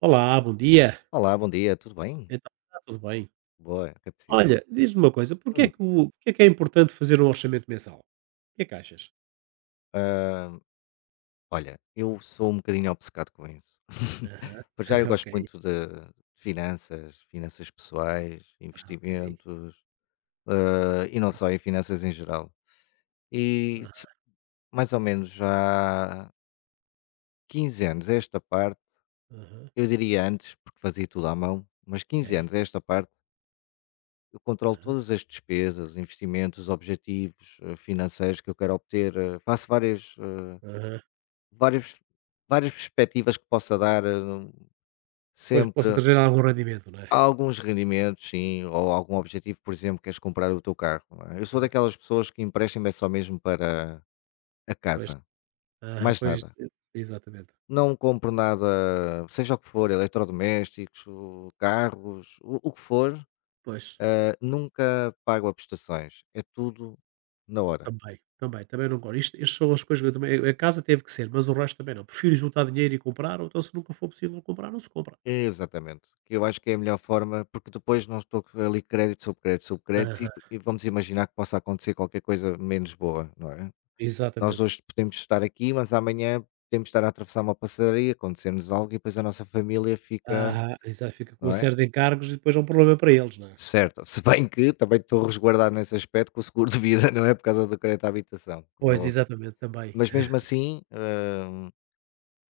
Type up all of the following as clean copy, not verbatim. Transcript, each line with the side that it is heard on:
right: Olá, bom dia.
left: Olá, bom dia, tudo bem?
right: Então, está tudo bem?
left: Boa, é preciso.
right: Olha, diz-me uma coisa, porque é
left: Hum,
right: que o porque é que é importante fazer um orçamento mensal? O que é que achas?
left: Olha, eu sou um bocadinho obcecado com isso.
right: Aham.
left: Por já eu
right: Ok.
left: gosto muito de finanças, finanças pessoais,
right: Ah, ok.
left: investimentos, e não só, e finanças em geral. E se-
right: Aham,
left: Mais ou menos já 15 anos a esta parte,
right: aham,
left: eu diria antes, porque fazia tudo à mão, mas
right: ok.
left: 15 anos a esta parte, eu controlo
right: Aham,
left: todas as despesas, investimentos, objetivos financeiros que eu quero obter, faço várias. eh,
right: aham.
left: Várias várias perspectivas que possa dar,
right: Pois possa
left: sempre
right: trazer algum rendimento, não é?
left: há alguns rendimentos, sim, ou algum objetivo. Por exemplo, queres comprar o teu carro, não é? Eu sou
right: Aham,
left: daquelas pessoas que empréstimo é só mesmo para a
right: pois.
left: casa,
right: Aham,
left: mais
right: pois isto
left: nada.
right: exatamente.
left: Não compro nada, seja o que for, eletrodomésticos, o carros, o que for,
right: Pois,
left: nunca pago a prestações, é tudo na hora.
right: também, também, também não gosto. Isto são as coisas que eu também a casa teve que ser, mas o resto também não. Prefiro juntar dinheiro e comprar, ou então se nunca for possível comprar, não se compra.
left: Exatamente, que eu acho que é a melhor forma, porque depois não estou ali crédito sobre crédito sobre crédito e
right: Aham,
left: e vamos imaginar que possa acontecer qualquer coisa menos boa, não é? Nós
right: exatamente.
left: hoje podemos estar aqui, mas amanhã podemos estar a atravessar uma passaria, acontecer-nos algo e depois a nossa família fica,
right: Aham, exato, fica com uma
left: não é?
right: série de encargos e depois é um problema para eles, não é?
left: Certo, se bem que também estou resguardado nesse aspecto com o seguro de vida, não é? Por causa do crédito à habitação, como é
right: Pois,
left: óbvio.
right: exatamente, também.
left: Mas mesmo assim,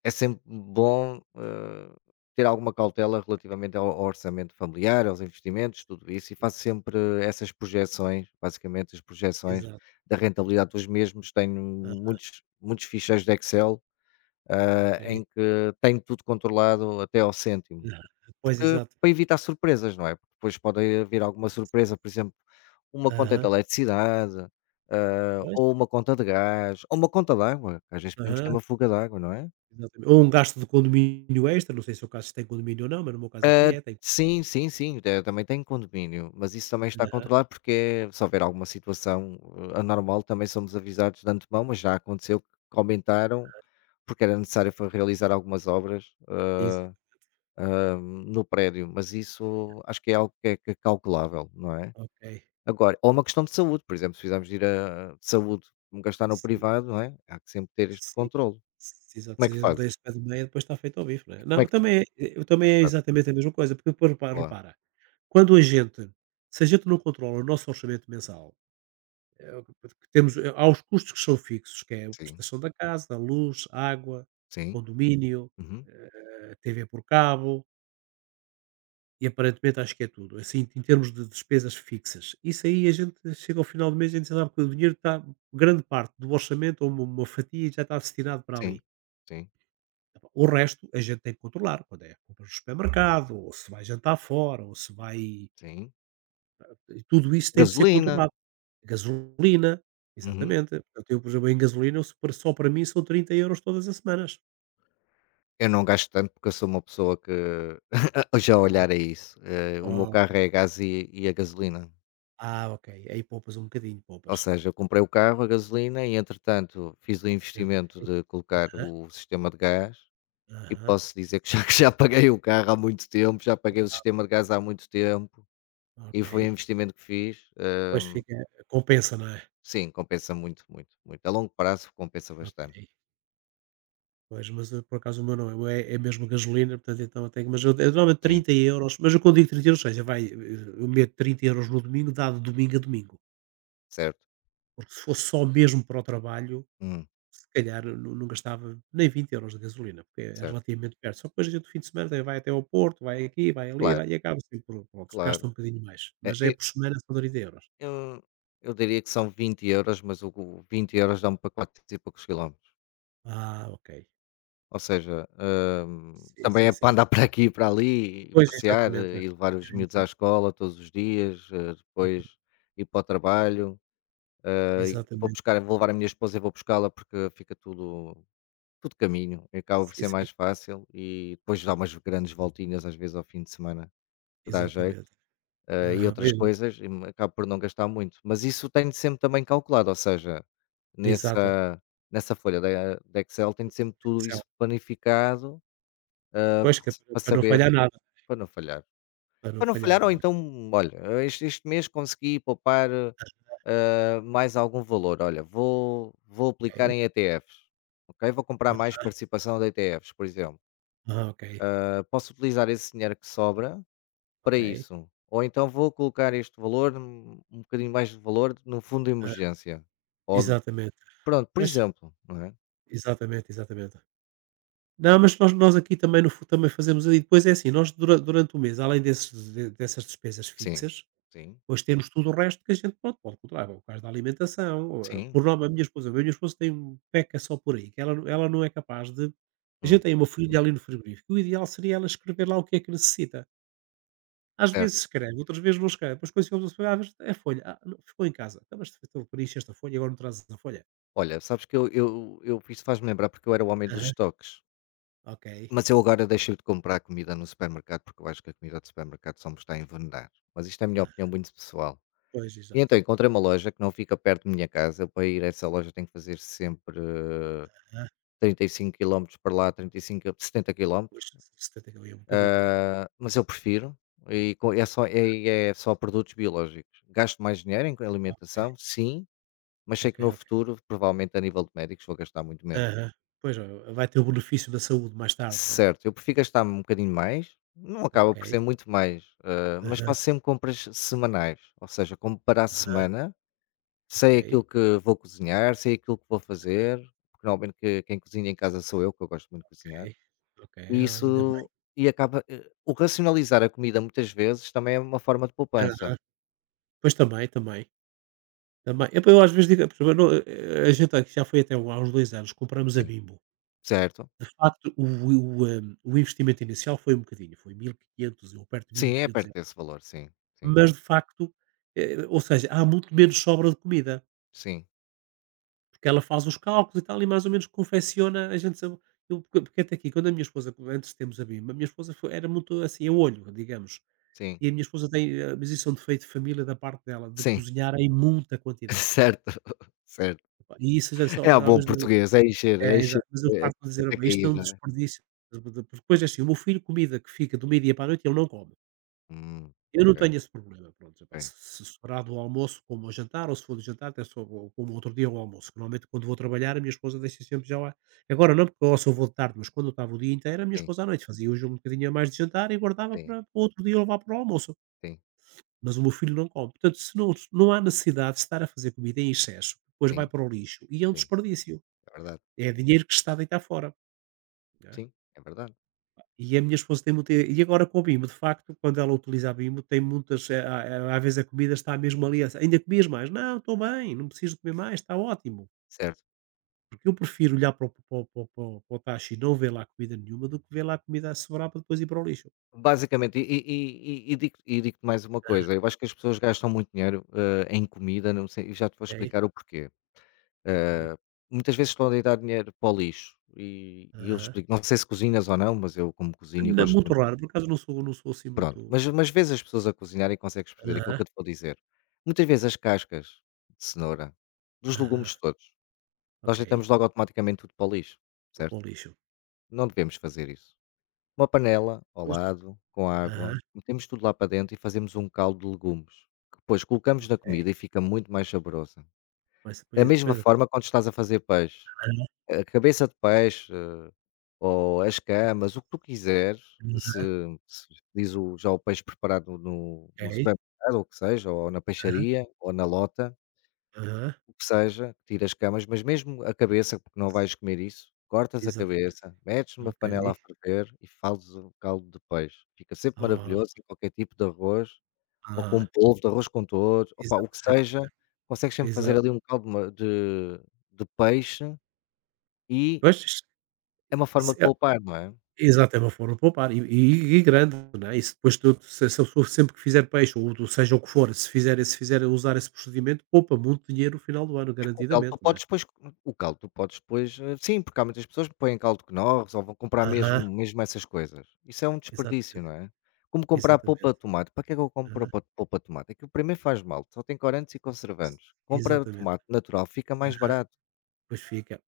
left: é sempre bom, ter alguma cautela relativamente ao orçamento familiar, aos investimentos, tudo isso, e faço sempre essas projeções, basicamente as projeções
right: Exato.
left: da rentabilidade dos mesmos. Tenho
right: Ah,
left: muitos, muitos ficheiros de Excel
right: ok.
left: em que tenho tudo controlado até ao cêntimo,
right: Aham. Pois, exato.
left: para evitar surpresas, não é? Porque depois pode haver alguma surpresa, por exemplo, uma conta de
right: Aham.
left: eletricidade,
right: Pois.
left: ou uma conta de gás, ou uma conta de água, que às vezes podemos ter
right: Aham,
left: uma fuga de água, não é?
right: exatamente. Ou um gasto de condomínio extra, não sei se o caso se tem condomínio ou não, mas no meu caso aqui
left: Ah,
right: é, tem.
left: sim, sim, sim, também tem condomínio, mas isso também está
right: Aham,
left: controlado porque se houver alguma situação anormal também somos avisados de antemão, mas já aconteceu que aumentaram porque era necessário foi realizar algumas obras
right: exa
left: no prédio, mas isso acho que é algo que é calculável, não é?
right: ok.
left: Agora, ou uma questão de saúde, por exemplo, se precisarmos de ir a de saúde, como gastar no
right: Sim,
left: privado, não é? Há que sempre ter este
right: sim.
left: controle.
right: S Exato,
left: Como é
right: se a
left: que
right: gente não
left: fazes?
right: tem esse pé de meia, depois está feito ao bife, não é?
left: Como é
right: Não,
left: que tu
right: também é eu
left: Como é
right: também
left: que
right: é
left: fazes?
right: exatamente a mesma coisa, porque depois repa
left: Olá.
right: repara, quando a gente se a gente não controla o nosso orçamento mensal. É o que que temos, há os custos que são fixos, que é a
left: Sim,
right: prestação da casa, luz, água,
left: sim,
right: condomínio,
left: uhum,
right: eh, TV por cabo e aparentemente acho que é tudo. Assim, em termos de despesas fixas. Isso aí a gente chega ao final do mês e a gente sabe que o dinheiro está, grande parte do orçamento ou uma fatia já está destinado para
left: sim,
right: ali.
left: sim,
right: O resto a gente tem que controlar, quando é compras no supermercado, ou se vai jantar fora, ou se vai.
left: sim.
right: Tudo isso tem de ser
left: Gasolina,
right: controlado. Gasolina,
left: uhum.
right: exatamente. Portanto, eu tenho, por exemplo, em gasolina, eu se por só para mim são 30 € todas as semanas.
left: Eu não gasto tanto porque eu sou uma pessoa que já olhar a isso, o meu
right: Ok.
left: carro é a gás e a gasolina.
right: Ah, ok. Aí poupas um bocadinho,
left: Ou
right: poupas.
left: seja, eu comprei o carro, a gasolina e entretanto fiz o investimento
right: Ok.
left: de colocar o sistema de gás e
right: Aham,
left: posso dizer que já que já paguei o carro há muito tempo, já paguei o sistema de gás há muito tempo e
right: ok.
left: foi um investimento que fiz.
right: Pois fica compensa, não é?
left: Sim, compensa muito, muito, muito. A longo prazo compensa bastante.
right: Ok. Pois, mas eu, por acaso o meu não é, o meu é mesmo gasolina, portanto então eu tenho, mas eu, normalmente
left: Sim,
right: 30€, mas eu quando digo 30€, ou seja, vai, eu meto 30 € no domingo, dado domingo a domingo.
left: certo.
right: Porque se fosse só mesmo para o trabalho,
left: Hum,
right: se calhar não gastava nem 20€ de gasolina, porque é
left: certo.
right: relativamente perto. Só que depois a gente no fim de semana também vai até ao Porto, vai aqui, vai ali,
left: Claro,
right: vai e acaba sempre por prontos, gasta
left: claro.
right: um bocadinho mais,
left: É
right: mas é
left: é,
right: por semana são 30€.
left: Eu, eu diria que são 20 euros, mas o 20 euros dá-me para 400 e poucos quilómetros.
right: Ah, ok.
left: Ou seja,
right: Sim,
left: também
right: sim,
left: é para
right: sim.
left: andar para aqui e para ali, e
right: Pois,
left: passear,
right: exatamente, é.
left: e levar os miúdos
right: É.
left: à escola todos os dias,
right: Uhum.
left: depois ir para o trabalho. Vou
right: Exatamente.
left: buscar, vou levar a minha esposa e vou buscá-la porque fica tudo, tudo caminho. Acaba por
right: Sim,
left: ser
right: sim,
left: mais fácil e depois dá umas grandes voltinhas às vezes ao fim de semana, que dá jeito.
right: exatamente.
left: E
right: Aham,
left: outras
right: mesmo.
left: coisas, e me acabo por não gastar muito. Mas isso tenho sempre também calculado, ou seja,
right: Exato.
left: nessa, nessa folha da Excel tenho sempre tudo
right: Excel.
left: isso planificado,
right: Pois, que é para
left: para
right: para não
left: saber,
right: falhar nada,
left: para não falhar.
right: para não
left: Para não falhar,
right: falhar,
left: ou
right: não é?
left: então, olha, este mês consegui poupar mais algum valor. Olha, vou aplicar
right: Ok.
left: em ETFs, ok? Vou comprar mais participação de ETFs, por exemplo.
right: Ah, ok,
left: Posso utilizar esse dinheiro que sobra para
right: ok.
left: isso. Ou então vou colocar este valor, um bocadinho mais de valor, no fundo de
right: Hã,
left: emergência. Ou, no-
right: exatamente.
left: Pronto, por
right: Pois,
left: exemplo, não é?
right: exatamente, exatamente. Não, mas nós aqui também no fu também fazemos ali depois é assim, nós durante o mês, além desses de dessas despesas
left: Sim,
right: fixas,
left: sim,
right: depois temos tudo o resto que a gente, pronto, pode controlar, o caso da alimentação, ou,
left: sim.
right: por nome a minha esposa tem um peca só por aí, que ela não é capaz de. A gente
left: hum,
right: tem uma folha ali no frigorífico, o ideal seria ela escrever lá o que é que necessita. Às vezes
left: Certo.
right: escreve, outras vezes não escreve, depois quando chegamos ao supermercado: "é a folha, ah, não, ficou em casa, então mas então, tu preencheste esta folha e agora não trazes a folha?"
left: Olha, sabes que eu isso faz-me lembrar porque eu era o homem dos
right: "Aham,
left: estoques.
right: ok,
left: Mas eu agora deixei de comprar comida no supermercado porque eu acho que a comida do supermercado só me está a envenenar. Mas isto é a minha opinião
right: aham."
left: muito pessoal.
right: Pois,
left: E
right: exato.
left: então encontrei uma loja que não fica perto da minha casa. Para ir a essa loja tenho que fazer sempre
right: "Aham,
left: 35 quilómetros para lá, trinta e cinco a setenta
right: pois,
left: quilómetros
right: 70 é um bocadinho, é."
left: Mas eu prefiro e co é só e é só produtos biológicos. Gasto mais dinheiro em alimentação, sim, mas sei
right: Ok,
left: que no
right: ok.
left: futuro, provavelmente a nível de médicos, vou gastar muito menos.
right: Aham. Pois, ó, vai ter o benefício da saúde mais tarde, não é?
left: Certo, eu prefiro gastar um bocadinho mais, não acaba
right: Ok.
left: por ser muito mais, mas
right: Aham,
left: faço sempre compras semanais, ou seja, como para a
right: aham.
left: semana, sei
right: Ok,
left: aquilo que vou cozinhar, sei aquilo que vou fazer, porque normalmente que quem cozinha em casa sou eu, que eu gosto muito de cozinhar,
right: ok, ok.
left: e
right: Ah, ainda bem.
left: acaba, o racionalizar a comida muitas vezes também é uma forma de poupança.
right: Aham. Pois, também, também. Também. Epá, eu às vezes digo, por exemplo, eu não, a gente aqui já foi até há uns 2 anos, compramos a
left: Sim,
right: Bimbo.
left: certo.
right: De facto, o investimento inicial foi um bocadinho, foi 1500 ou perto de
left: Sim, é perto
right: 1.500€.
left: desse valor, sim, sim,
right: Mas de facto, ou seja, há muito menos sobra de comida.
left: sim,
right: Porque ela faz os cálculos e tal e mais ou menos confecciona, a gente sabe. Eu porque até aqui quando a minha esposa antes de termos a BIM, a minha esposa foi era muito assim a olho, digamos.
left: sim,
right: E a minha esposa tem, mas isso é um defeito de família da parte dela, de
left: sim,
right: cozinhar em muita quantidade.
left: certo, certo.
right: Epá, e isso já só
left: É a
right: às
left: bom
right: vezes digo
left: português, é encher, é
right: é,
left: encher,
right: exato, mas eu
left: é
right: farto de dizer: "Olha
left: até
right: bem, isto é
left: cair,
right: um
left: não é?
right: desperdício". Depois é assim, o meu filho comida que fica do meio-dia para a noite ele não come. Eu não
left: Ok,
right: tenho esse problema, pronto, epá,
left: ok.
right: se sobrar do almoço como ao jantar, ou se for do jantar até só vou como outro dia ao almoço, que normalmente quando vou trabalhar a minha esposa deixa sempre já lá. Agora não, porque eu só vou de tarde, mas quando eu estava o dia inteiro, a minha
left: Sim,
right: esposa à noite fazia hoje um bocadinho a mais de jantar e guardava
left: sim,
right: para outro dia levar para o almoço,
left: sim,
right: mas o meu filho não come. Portanto, se não há necessidade de estar a fazer comida em excesso, depois vai
left: sim,
right: para o lixo e é um
left: sim,
right: desperdício,
left: é verdade.
right: é dinheiro que se está a deitar fora.
left: Sim, é verdade,
right: E a minha esposa tem muita e agora com o Bimbo, de facto, quando ela utiliza a Bimbo, tem muitas, a às vezes a comida está mesmo ali assim: "Ainda comias mais?", "Não, estou bem, não preciso comer mais, está ótimo".
left: certo.
right: Porque eu prefiro olhar para o para o para o para o para o tacho e não ver lá comida nenhuma, do que ver lá comida a sobrar para depois ir para o lixo.
left: Basicamente, digo-te mais uma coisa, eu acho que as pessoas gastam muito dinheiro em comida, não sei, e já te vou
right: Ok,
left: explicar o porquê.
right: ok.
left: Eh, Muitas vezes estão a deitar dinheiro para o lixo, e eu
right: Aham.
left: explico, não sei se cozinhas ou não, mas eu como cozinho e
right: Não,
left: gosto
right: muito
left: muito,
right: raro, por acaso não sou assim
left: pronto.
right: muito.
left: Mas vezes as pessoas a cozinhar e consegues perceber aquilo
right: Aham,
left: que eu te vou dizer. Muitas vezes as cascas de cenoura, dos
right: aham.
left: legumes todos, nós
right: Ok.
left: deitamos logo automaticamente tudo para o lixo,
right: Muito para
left: certo?
right: o lixo.
left: Não devemos fazer isso. Uma panela ao
right: Pois.
left: lado, com
right: Aham,
left: água, metemos tudo lá para dentro e fazemos um caldo de legumes, que depois colocamos na
right: ok.
left: comida e fica muito mais saborosa.
right: Mas
left: Da
right: depois
left: mesma
right: depois
left: forma, quando estás a fazer peixe,
right: Aham.
left: a cabeça de peixe, ou as camas, o que tu quiseres, se
right: Aham.
left: se pedires o já o peixe preparado no
right: Ok.
left: supermercado ou o que seja, ou na
right: Aham,
left: peixaria, ou na lota,
right: aham.
left: o que seja, tira as camas, mas mesmo a cabeça, porque não vais comer isso, cortas a
right: Exatamente.
left: cabeça, metes numa
right: Ok.
left: panela a ferver e fazes um caldo de peixe. Fica sempre
right: Ah,
left: maravilhoso em qualquer tipo de arroz, ou
right: aham.
left: com polvo, de arroz com todos, opa, o que
right: Exatamente.
left: seja, consegues sempre fazer
right: Exato.
left: ali um caldo ma de peixe e
right: Pois,
left: é uma forma
right: isso
left: de
right: é
left: poupar, não é?
right: exato, é uma forma de poupar e e grande, não é, e se depois tu se a pessoa sempre que fizer peixe ou do seja o que for, se fizer usar esse procedimento, poupa muito dinheiro no final do ano,
left: É que o caldo tu
right: garantidamente, não é?
left: podes depois o caldo tu podes depois, sim, porque há muitas pessoas que põem caldo de nós, ou vão comprar mesmo
right: Aham.
left: mesmo essas coisas. Isso é um desperdício,
right: Exatamente,
left: não é? Como comprar
right: exatamente.
left: polpa de tomate, para que é que eu compro
right: Aham.
left: po polpa de tomate? É que o primeiro faz mal, só tem corantes e conservantes. Compra
right: Exatamente.
left: tomate natural, fica mais
right: Aham.
left: barato,
right: Pois fica,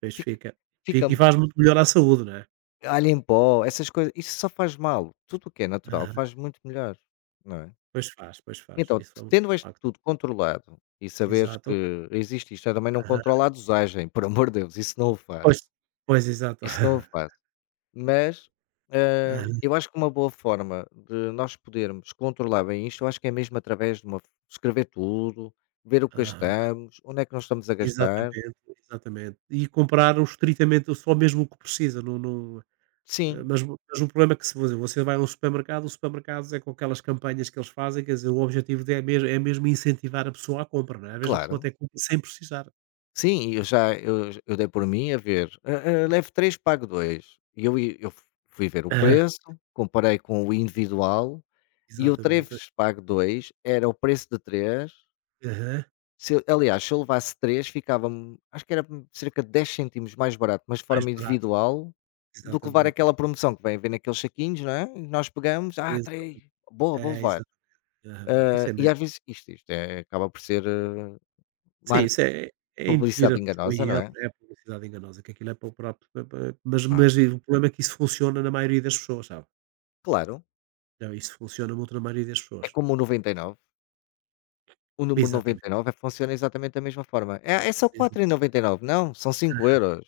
right: pois
left: fica
right: fica.
left: fica
right: Fica e faz muito melhor à saúde, não é?
left: alho em pó, essas coisas, isso só faz mal. Tudo o que é natural
right: Aham.
left: faz muito melhor, não é?
right: Pois faz, pois faz.
left: Então,
right: Isso é um
left: tendo isto
right: facto.
left: tudo controlado e saberes
right: Exato.
left: que existe isto, eu também não controlo a dosagem, por amor de Deus, isso não o
right: Pois,
left: faço.
right: pois exato.
left: Isso não o faço. Mas,
right: Aham,
left: eu acho que uma boa forma de nós podermos controlar bem isto, eu acho que é mesmo através de uma escrever tudo, ver o que
right: aham.
left: gastamos, onde é que nós estamos a gastar.
right: Exatamente, exatamente. E comprar o estritamente só mesmo o que precisa, não não eh,
left: Sim,
right: mas o problema é que se você vai a um supermercado, os supermercados é com aquelas campanhas que eles fazem, quer dizer, o objetivo é mesmo incentivar a pessoa à compra, não é? Às vezes a pessoa
left: claro.
right: até compra sem precisar.
left: Sim, eu já eu dei por mim a ver, levo 3 pago dois. Eu fui ver o
right: Aham,
left: preço, comparei com o individual e o
right: exatamente.
left: 3 pago 2 era o preço de três.
right: Aham.
left: Se eu, aliás, se eu levasse 3 ficava-me acho que era cerca de 10 cêntimos mais barato, mas de
right: Mais
left: forma
right: barato,
left: individual, do que levar
right: exatamente,
left: aquela promoção que vem naqueles saquinhos, não é, e nós pegamos: "Ah, 3
right: exatamente.
left: boa, vou
right: É,
left: levar".
right: exatamente. Aham, não, isso é
left: E
right: meio.
left: às vezes isto é acaba por ser,
right: Sim,
left: mark
right: isso é induzir a
left: publicidade
right: pessoa
left: enganosa,
right: em
left: não
right: erro,
left: é?
right: é a publicidade enganosa, que aquilo é para o próprio pa pa mas
left: Ah.
right: mas o problema é que isso funciona na maioria das pessoas, sabe.
left: Claro,
right: Não, isso funciona muito na maioria das
left: é
right: pessoas.
left: como o 99, o número
right: Exatamente,
left: 99 funciona exatamente da mesma forma. "É só
right: exa
left: 4,99." "Não, são 5 euros."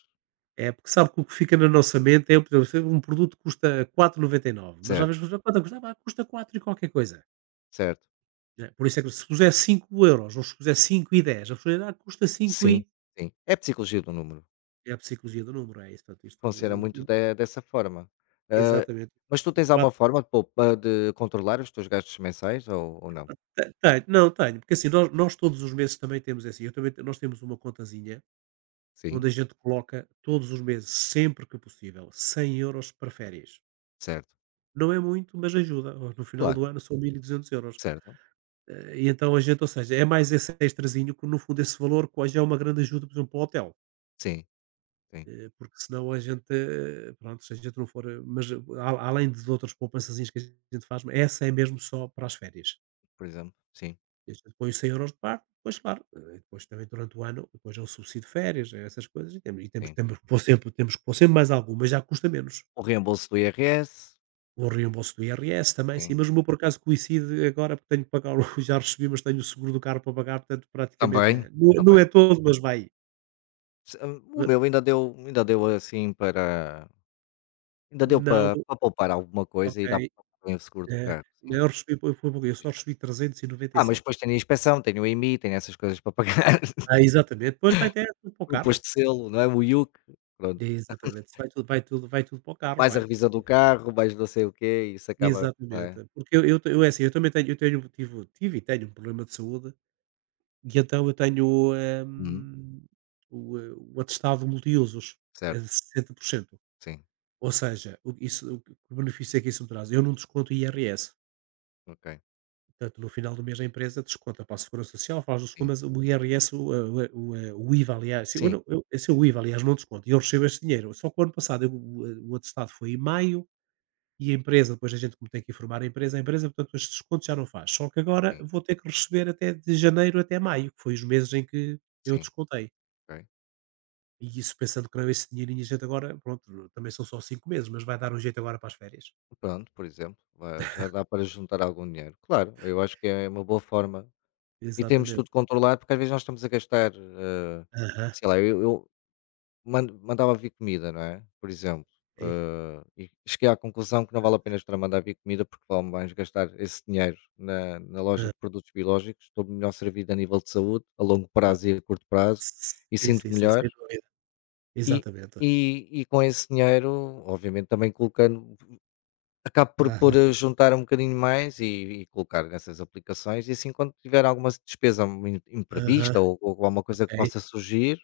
right: é, porque sabe que o que fica na nossa mente é, por exemplo, se um produto custa 4,99 mas às
left: "Certo,
right: vezes custa quanto é que custa? "Ah, pá, custa 4 e qualquer coisa",
left: certo."
right: né. Por isso é que se puser 5 € ou se puser 5,10, a pessoa diz: "Ah, custa cinco
left: Sim,
right: e"
left: sim, é a psicologia do número.
right: é a psicologia do número, é isso, portanto isto
left: Funciona
right: o
left: muito de dessa forma. Ah,
right: exatamente,
left: mas tu tens
right: o
left: alguma forma de poup ah, de controlar os teus gastos mensais ou não?
right: Te tenho, não tenho, porque assim, nós todos os meses também temos é assim, eu também nós temos uma contazinha, onde
left: Sim,
right: a gente coloca todos os meses, sempre que possível, 100 € para férias.
left: certo,
right: Não é muito, mas ajuda, oh, no final do
left: claro,
right: ano são mil e duzentos euros.
left: certo.
right: E então a gente ou seja, é mais esse extrazinho que no fundo esse valor que hoje é uma grande ajuda, por exemplo, para o hotel,
left: Sim, sim,
right: porque senão a gente, pronto, se a gente não for, mas a além de outras poupançazinhas que a gente faz, essa é mesmo só para as férias.
left: por exemplo, sim,
right: Deixa depois 100 € de parte, depois claro, depois também durante o ano, depois é o subsídio de férias, é essas coisas e temos
left: sim.
right: temos que pôr sempre temos que pôr sempre mais algum, mas já custa menos.
left: O reembolso do IRS,
right: O reembolso do IRS também sim,
left: sim,
right: mas o meu por acaso coincide agora porque tenho que pagar o já recebi, mas tenho o seguro do carro para pagar, portanto praticamente é
left: também,
right: não é não é
left: também.
right: todo, mas vai.
left: Se ah, o
right: Mas
left: meu ainda deu, ainda deu assim para ainda deu
right: não,
left: para para poupar alguma
right: ok,
left: coisa e dá para pagar o seguro do
right: eh,
left: carro, sim.
right: eu recebi foi pouquinho, eu só recebi
left: Ah, mas
right: 397.
left: depois tenho a inspeção, tenho o IMI, tenho essas coisas para pagar,
right: Ah, exatamente, depois vai até tudo para o
left: o
right: carro.
left: imposto de selo, não é, o IUC, pronto.
right: Exatamente, vai tudo, vai tudo, vai tudo para o carro,
left: Mais a
right: vai.
left: revisão do carro, mais não sei o quê, e isso acaba não é?
right: Exatamente, porque eu é assim, eu também tenho, eu tenho, tive e tenho um problema de saúde, e então eu tenho, eh,
left: Uhum,
right: o, eh, o atestado multiusos é de
left: certo.
right: 60%.
left: Sim,
right: Ou seja, o isso o que o benefício é que isso me traz? Eu não desconto o IRS,
left: ok.
right: portanto no final do mês a empresa desconta para a segurança social, faz não sei o quê,
left: Sim,
right: mas o IRS, o IVA aliás, se eu
left: sim,
right: não eu esse é o IVA aliás não desconto, e eu recebo esse dinheiro, só que o ano passado o atestado foi em maio. E a empresa, depois a gente como tem que informar a empresa, portanto, estes descontos já não faz. Só que agora
left: sim,
right: vou ter que receber até de janeiro até maio, que foi os meses em que eu
left: sim,
right: descontei.
left: ok.
right: E isso pensando que não, é esse dinheirinho a gente agora, pronto, também são só 5 meses, mas vai dar um jeito agora para as férias.
left: Pronto, por exemplo, vai já dá para juntar algum dinheiro. Claro, eu acho que é uma boa forma e temos
right: Exatamente.
left: tudo controlado, porque às vezes nós estamos a gastar,
right: Aham.
left: sei lá, eu Mand mandava vir comida, não é, por exemplo,
right: Ei,
left: e cheguei à conclusão que não vale a pena estar a mandar vir comida, porque vale mais gastar esse dinheiro na na loja
right: ah,
left: de produtos biológicos, estou melhor servido a nível de saúde, a longo
right: ah,
left: prazo e a curto prazo, e
right: sim, sim,
left: sinto-me
right: sim,
left: melhor,
right: sem dúvida.
left: e
right: Exatamente.
left: com esse dinheiro, obviamente, também colocando acabo por
right: Aham.
left: eh, juntar um bocadinho mais e colocar nessas aplicações e assim quando tiver alguma despesa im
right: Aham.
left: imprevista ou alguma coisa
right: Ok.
left: que possa surgir,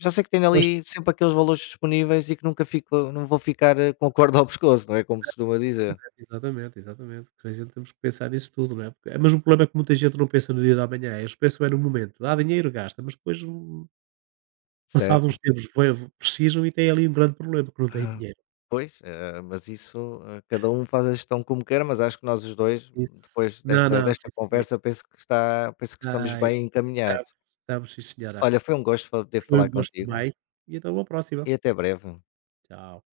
left: já sei que tenho
right: Pois.
left: ali sempre aqueles valores disponíveis e que nunca fico não vou ficar, com a corda ao pescoço, não é, como se costuma dizer,
right: Exatamente, exatamente. Porque a gente temos que pensar nisso tudo, não é? Porque, mas o problema é que muita gente não pensa no dia da manhã, eles pensam é no momento, dá dinheiro, gasta, mas depois, passado uns
left: certo?
right: tempos, precisam e têm ali um grande problema, que não têm dinheiro.
left: Pois, mas isso, cada um faz a gestão como quer, mas acho que nós os 2
right: Isso.
left: depois
right: Não, não,
left: desta
right: sim, sim.
left: conversa, penso que está penso que estamos
right: Ai,
left: bem
right: estamos,
left: encaminhados.
right: estamos, sim, senhora.
left: Olha, foi um gosto fa poder
right: Foi um
left: falar
right: gosto
left: contigo
right: também. E então, até uma próxima.
left: e até breve.
right: Tchau.